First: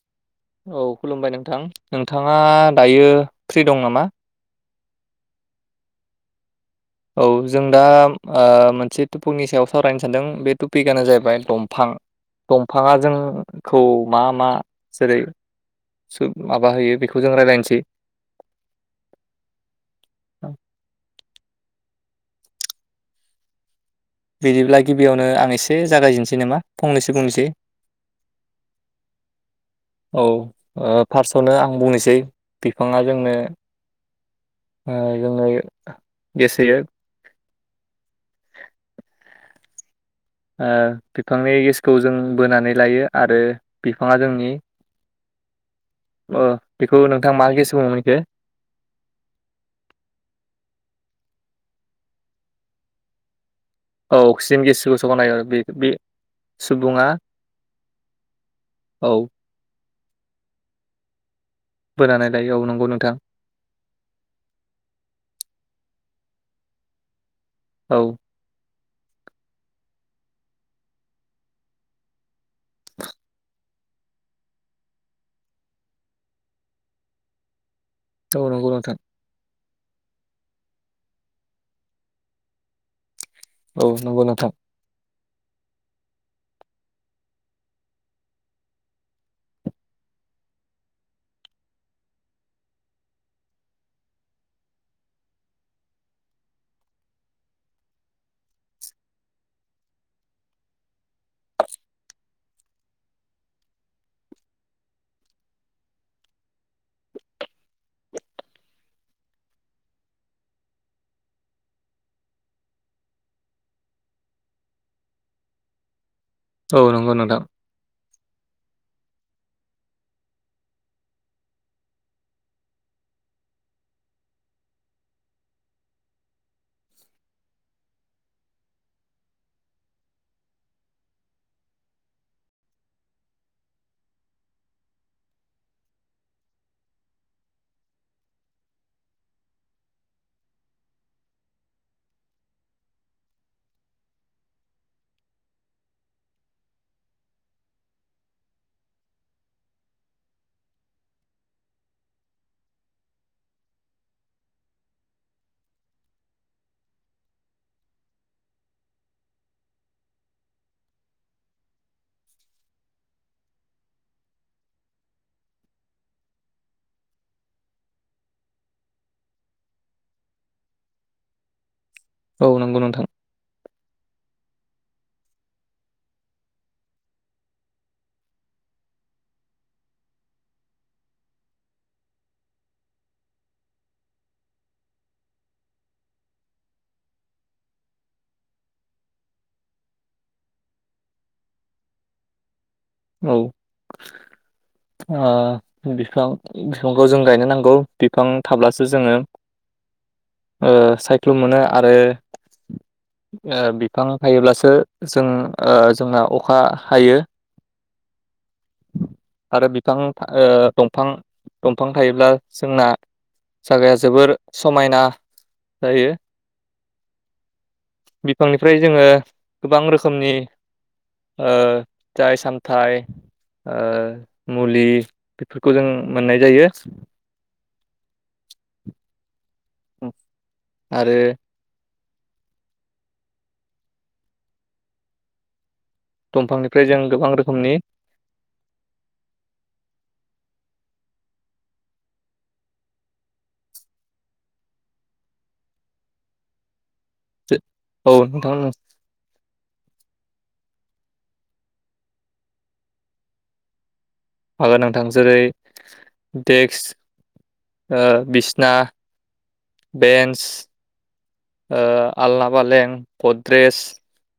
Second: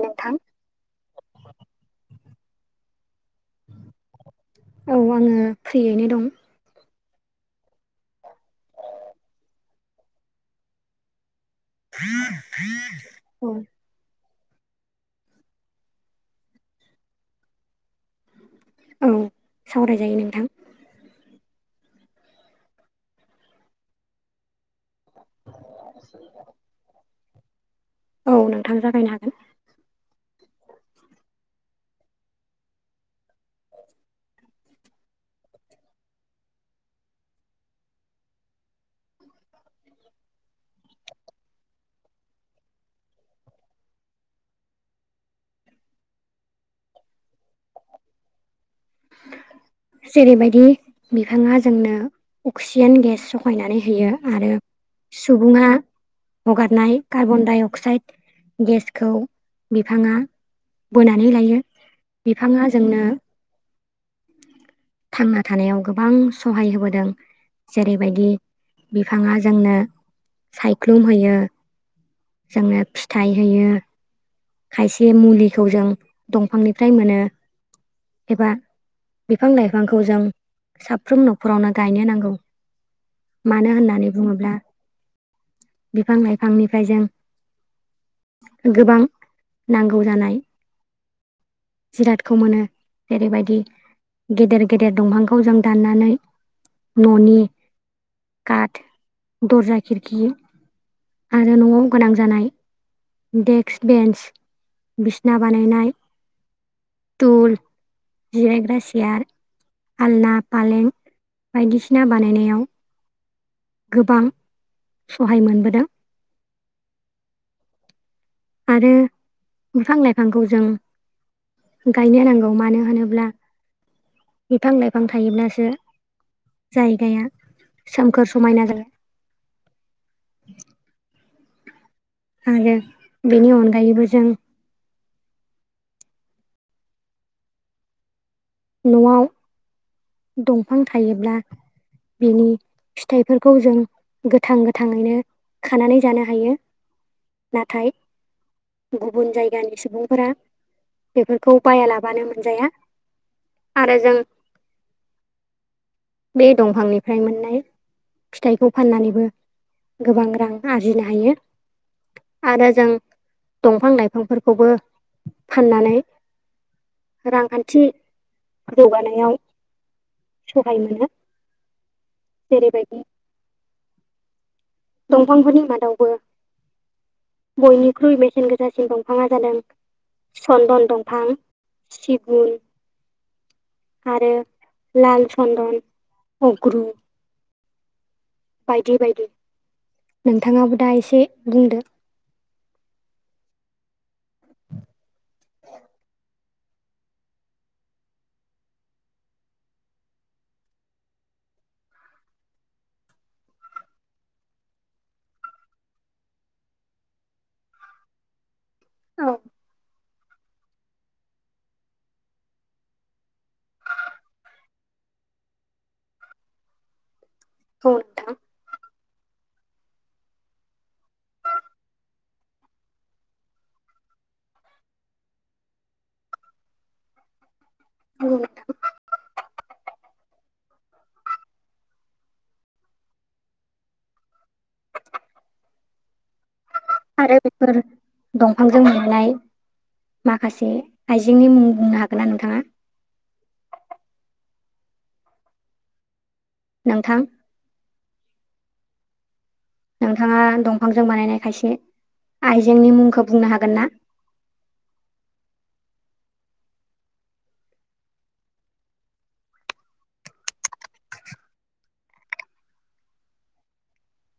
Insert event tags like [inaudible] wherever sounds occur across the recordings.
नोंथां औ खुलुमबाय नोंथां नोंथाङा दायो फ्रि दं नामा? औ आंङो फ्रियैनो दं। औ जों दा ओ मोनसे टपुकनि सायाव सावरायनो सानदों बे टुपिकआनो जाहैबाय दफां दंफांङा औ जोंखौ मा मा जेरै सु माबा होयो बेखौ जों रायलायनसै। औ सावरायजायो नोंथां। बिदिब्ला गिबियावनो आं एसे जागायजेननोसै नामा फंनैसो बुंनोसै औ नोंथां जागायनो हागोन। औ ओ फार्स्टआवनो आं बुंनोसै बिफाङा जोंनो ओ जोंङो गेसोयो। [inaudible] ओ बिफांनि गेसखौ जों बोनानै लायो आरो बिफांङा जोंनि अ बेखौ नोंथां मा गेस बुङोमोन इखो? जेरैबायदि बिफांङा जोंनो अक्सिजेन गेस फाहायनानै होयो औ आरो अक्सिजेन गेसखौ सगानाय आरो बे सुबुंङा बे हगारनाय सुबुङा कार्बन डाइ अक्साइड औ गेसखौ बि बिफांङा बोनानै लायो बोनानै लायो औ बिफांङा नंगौ जोंनो नोंथां थांना थानायाव गोबां सहाय होबोदों औ जेरैबायदि बिफांङा जोंनो सायख्लुमहयो जोंङो फिथाइ होयो । खायसे मुलिखौ जों दंफांनिफ्राय मोनो औ एबा नंगौ नोंथां बिफां लाइ फांखौ जों साफ्रोम न'खरावनो गायनो नांगौ । मानो औ होननानै नंगौ नोंथां बुंङोब्ला बिफां लाइफांनिफ्राय जों गोबां नांगौ जानाय जिरादखौ मोनो जेरैबायदि गेदेर गेदेर दंफांखौ जों दाननानै ननि काट दरजा किरखि आरो न'आव गोनां जानाय डेक्स बेन्स बिसना बानायनाय दुल जिरायग्रा सियार आलना फालें बायदिसिना बानायनायाव गोबां सहाय मोनबोदों औ नंगौ नोंथां आरो बिफां लाइफांखौ जों गायनो नांगौ मानो होनोब्ला बिफां लाइफां थायोब्लासो जायगाया सोमखोर समायना जाया । [inaudible] आरो बेनि अनगायैबो जों न'आव दंफां थायोब्ला बिनि फिथाइफोरखौ जों गोथां गोथाङैनो खानानै जानो हायो । नाथाय गुबुन जायगानि सुबुंफोरा बेफोरखौ बायालाबानो मोनजाया आरो जों बे दंफांनिफ्राय मोननाय फिथाइखौ फाननानैबो गोबां रां आरजिनो हायो आरो जों दंफां लाइफांफोरखौबो फाननानै रांखान्थि जौगानायाव सहाय मोनो औ नंगौ जेरैबायदि नोंथां दंफांफोरनि मादावबो बयनिख्रुइ बेसेन गोसासिन दंफाङा जादों सन्दन दंफां सिगुन आरो लाल चन्दन उग्रु बायदि बायदि नोंथाङाबो दा एसे बुंदो औ आ बिफां बिफांखौ जों गायनो नांगौ बिफां थाब्लासो जोङो ओ सायख्लं मोनो आरो ओ बिफां थायोब्लासो जों ओ जोंना अखा हायो औ आरो बिफां ओ दंफां दंफां थायोब्ला जोंना जागाया जोबोर समायना जायो औ नोंथां बिफांनिफ्राय जोङो गोबां रोखोमनि ओ फिथाइ सामथाइ ओ मुलि बेफोरखौ जों मोननाय जायो [unintelligible] आरो दंफांनिफ्राय जों गोबां आरो रोखोमनि बेफोर दंफांजों मोननाय माखासे आइजेंनि मुं बुंनो हागोनना नोंथाङा? नोंथां औ नोंथां ओं नोंथाङा दंफांजों बानायनाय खायसे आइजेंनि मुंखौ बुंनो हागोनना? हागोन नोंथां जेरै देक्स ओ बिसना बेन्स ओ आलना फालें गद्रेस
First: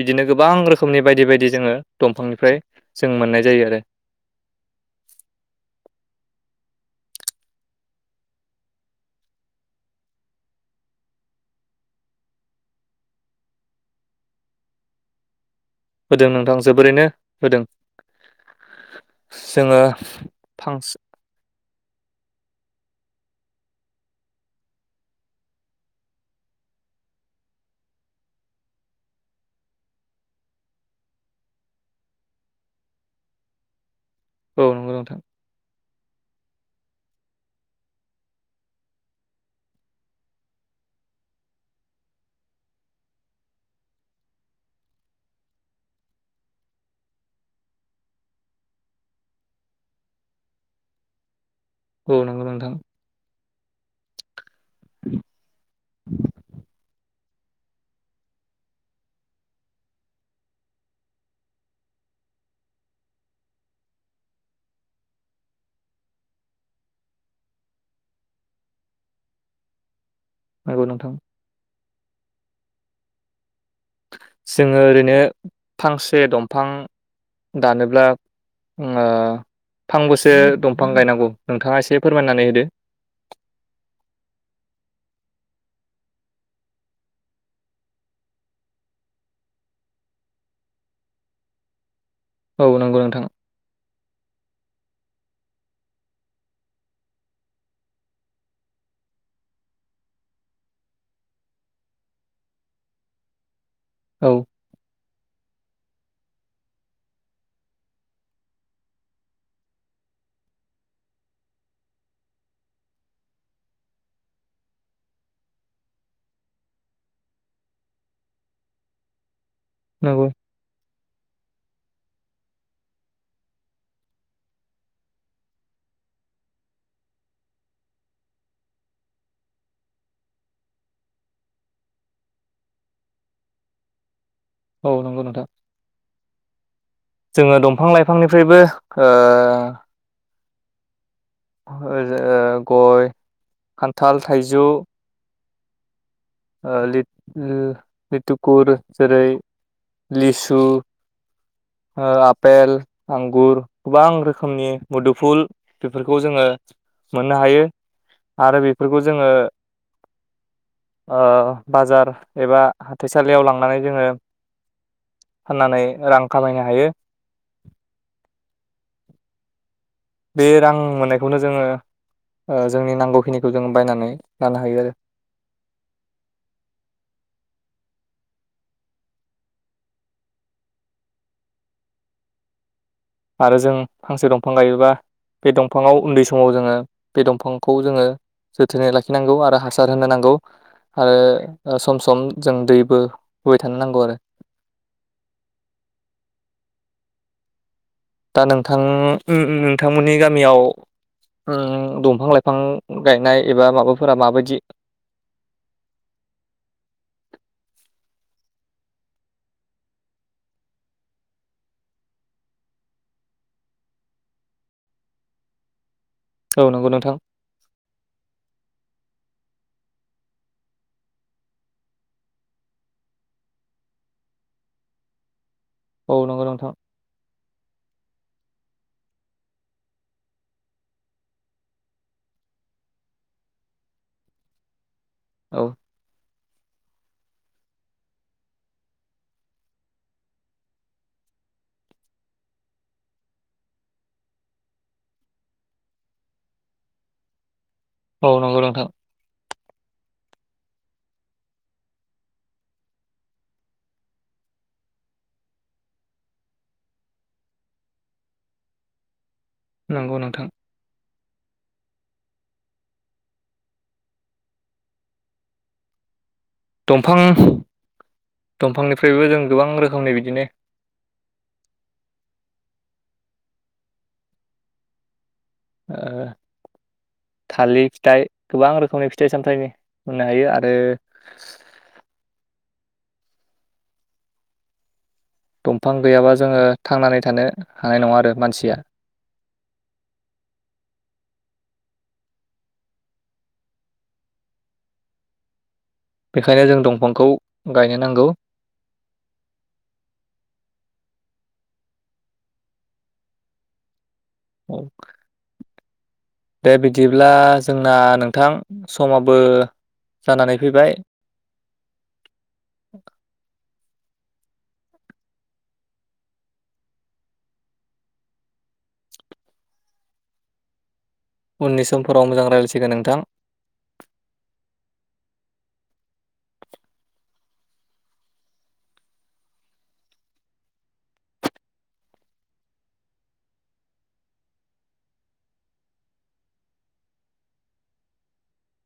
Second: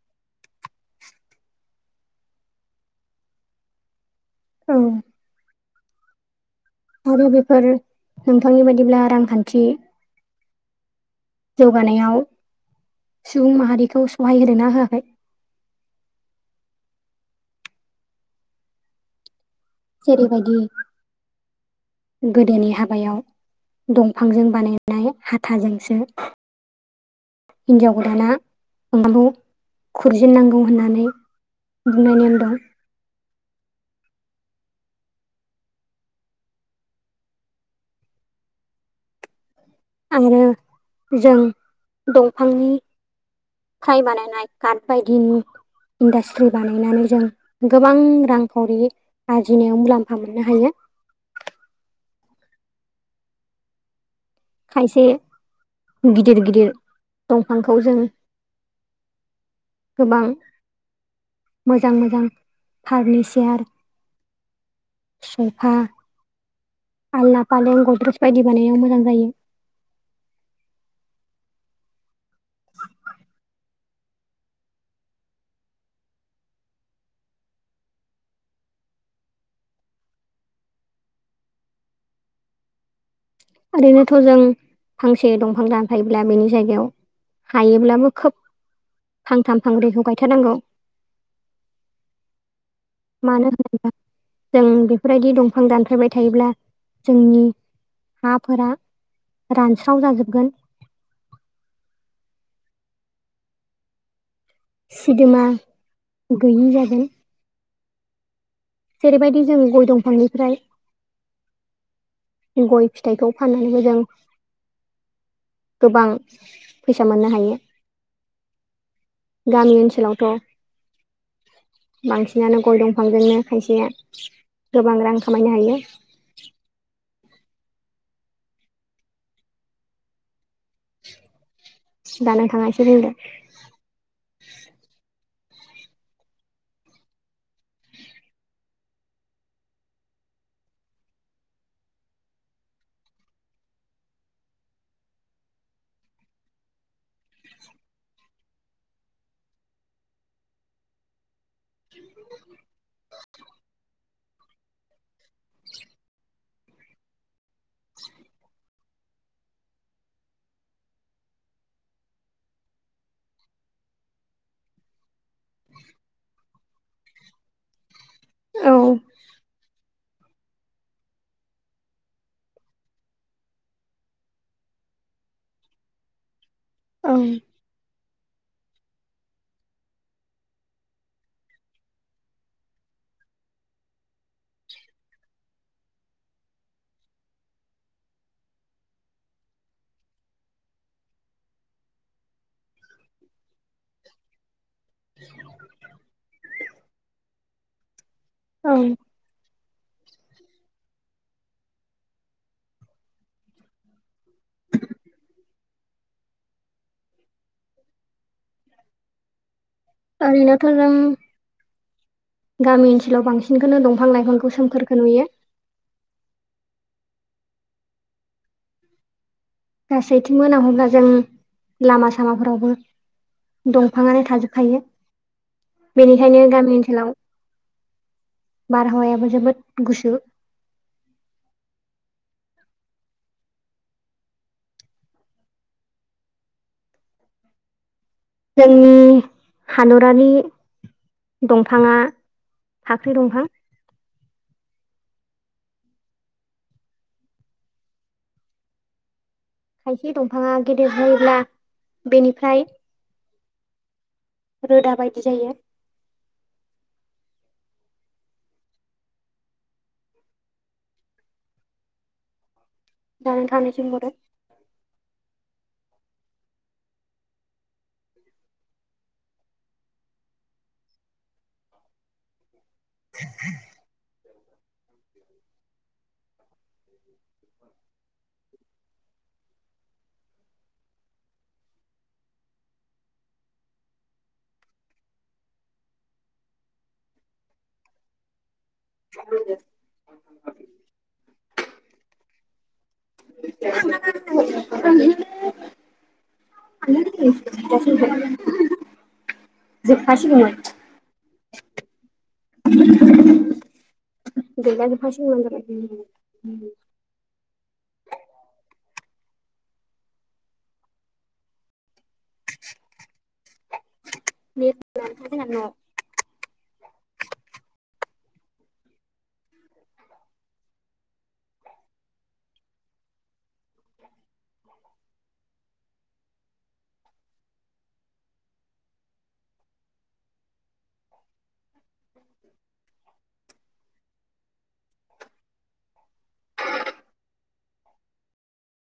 बिदिनो गोबां रोखोमनि बायदि बायदि जोङो दंफांनिफ्राय जों मोननाय जायो आरो औ आरो बेफोर नोंथांनि बायदिब्ला रांखान्थि जौगानायाव सुबुं माहारिखौ सहाय होदोंना होआखै होदों नोंथां जोबोरैनो होदों जोङो जेरैबायदि फांस गोदोनि हाबायाव दंफांजों बानायनाय हाथाजोंसो हिनजाव गोदाना ओंखामखौ खुरजेननांगौ होननानै बुंनाय नेम दं औ नंगौ नोंथां आरो जों दंफांनि फ्राय बानायाय काट बायदिनि इन्डास्ट्रि बानायनानै जों गोबां रांखावरि आरजिनायाव मुलाम्फा मोननो हायो [inaudible] औ नंगौ नोंथां खायसे गिदिर गिदिर दंफांखौ जों गोबां मोजां मोजां फार्निचार सफा आलना फालें गद्रेस बायदि बानायनायाव मोजां जायो नंगौ नोंथां जोङो ओरैनो फांसे दंफां दानोब्ला ओ फांबैसो दंफां गायनांगौ नोंथाङा एसे फोरमायनानै होदो ओरैनोथ' जों फांसे दंफां दानफायोब्ला बेनि जायगायाव हायोब्लाबो खोब फांथाम फांब्रैखौ गायथारनांगौ [inaudible] औ नंगौ नोंथां मानो होनोब्ला जों बेफोरबायदि दंफां दानफ्लायबाय थायोब्ला जोंनि हाफोरा रानस्राव जाजोबगोन औ सिदोमा गैयि जागोन जेरैबायदि जों गय दंफांनिफ्राय गय फिथाइखौ फाननानैबो जों गोबां फैसा मोननो हायो गामि नंगौ ओनसोलावथ' [inaudible] बांसिनानो गय दंफांजोंनो खायसेआ गोबां रां खामायनो हायो [inaudible] दा नोंथाङा एसे बुंदो औ नंगौ नोंथां जोङो दंफां लाइफांनिफ्रायबो [unintelligible] गय खान्थाल थाइजौ ओ लिथ ओ लिटकुर जेरै लिसु ओ आपेल आंगुर गोबां रोखोमनि मुदुफुल बेफोरखौ जोङो मोननो हायो आरो बेफोरखौ जोङो ओ बाजार एबा हाथाइसालियाव लांनानै जोङो फाननानै रां खामायनो हायो। औ बे रां मोननायखौनो जोङो ओ जोंनि नांगौखिनिखौ जों बायनानै लानो हायो आरो। ओं। आरो जों फांसे दंफां गायोबा बे दंफाङाव उन्दै समाव जोङो बे दंफांखौ जोङो जोथोनै लाखिनांगौ आरो हासार होनो नांगौ। आरो ओ सम सम जों दैबो होबाय थानो नांगौ आरो। [inaudible] दा नोंथां औ उम उम नोंथांमोननि गामियाव उम दंफां लाइफां गायनाय एबा माबाफोरा माबायदि [inaudible] आरैनोथ' जों गामि ओनसोलाव बांसिनखोनो दंफां लाइफांखौ सोमखोरखो नुयो। अ नंगौ नोंथां। गासैथिंबो नाह'ब्ला जों लामा सामाफोरावबो दंफाङानो थाजोबखायो औ बेनिखायनो नंगौ नोंथां गामि ओनसोलाव बारहावायाबो जोबोद गुसु। औ जोंनि हादरारि दंफाङा फाख्रि दंफां। औ नंगौ नोंथां। खायसे दंफाङा गेदिर जौओब्ला बेनिफ्राय रोदा बायदि जायो। नोंगौ नोंथां। [unintelligible] दंफां दंफांनिफ्रायबो जों गोबां रोखोमनि बिदिनो [inaudible] ओ थालि फिथाइ गोबां रोखोमनि फिथाइ सामथाइनि होननो हायो आरो दंफां गैयाबा जोङो थांनानै थानो हानाय नङा आरो मानसिया। [inaudible] [inaudible] [inaudible] बेखायनो जों दंफांखौ गायनो नांगौ जोबखा सिगौमोन। गैला जोबखा सिगौमोन [unintelligible] दे बिदिब्ला जोंना नोंथां समाबो जानानै फैबाय। [unintelligible] उननि समफोराव मोजां रायलायसिगोन नोंथां। [inaudible] [inaudible] [unintelligible]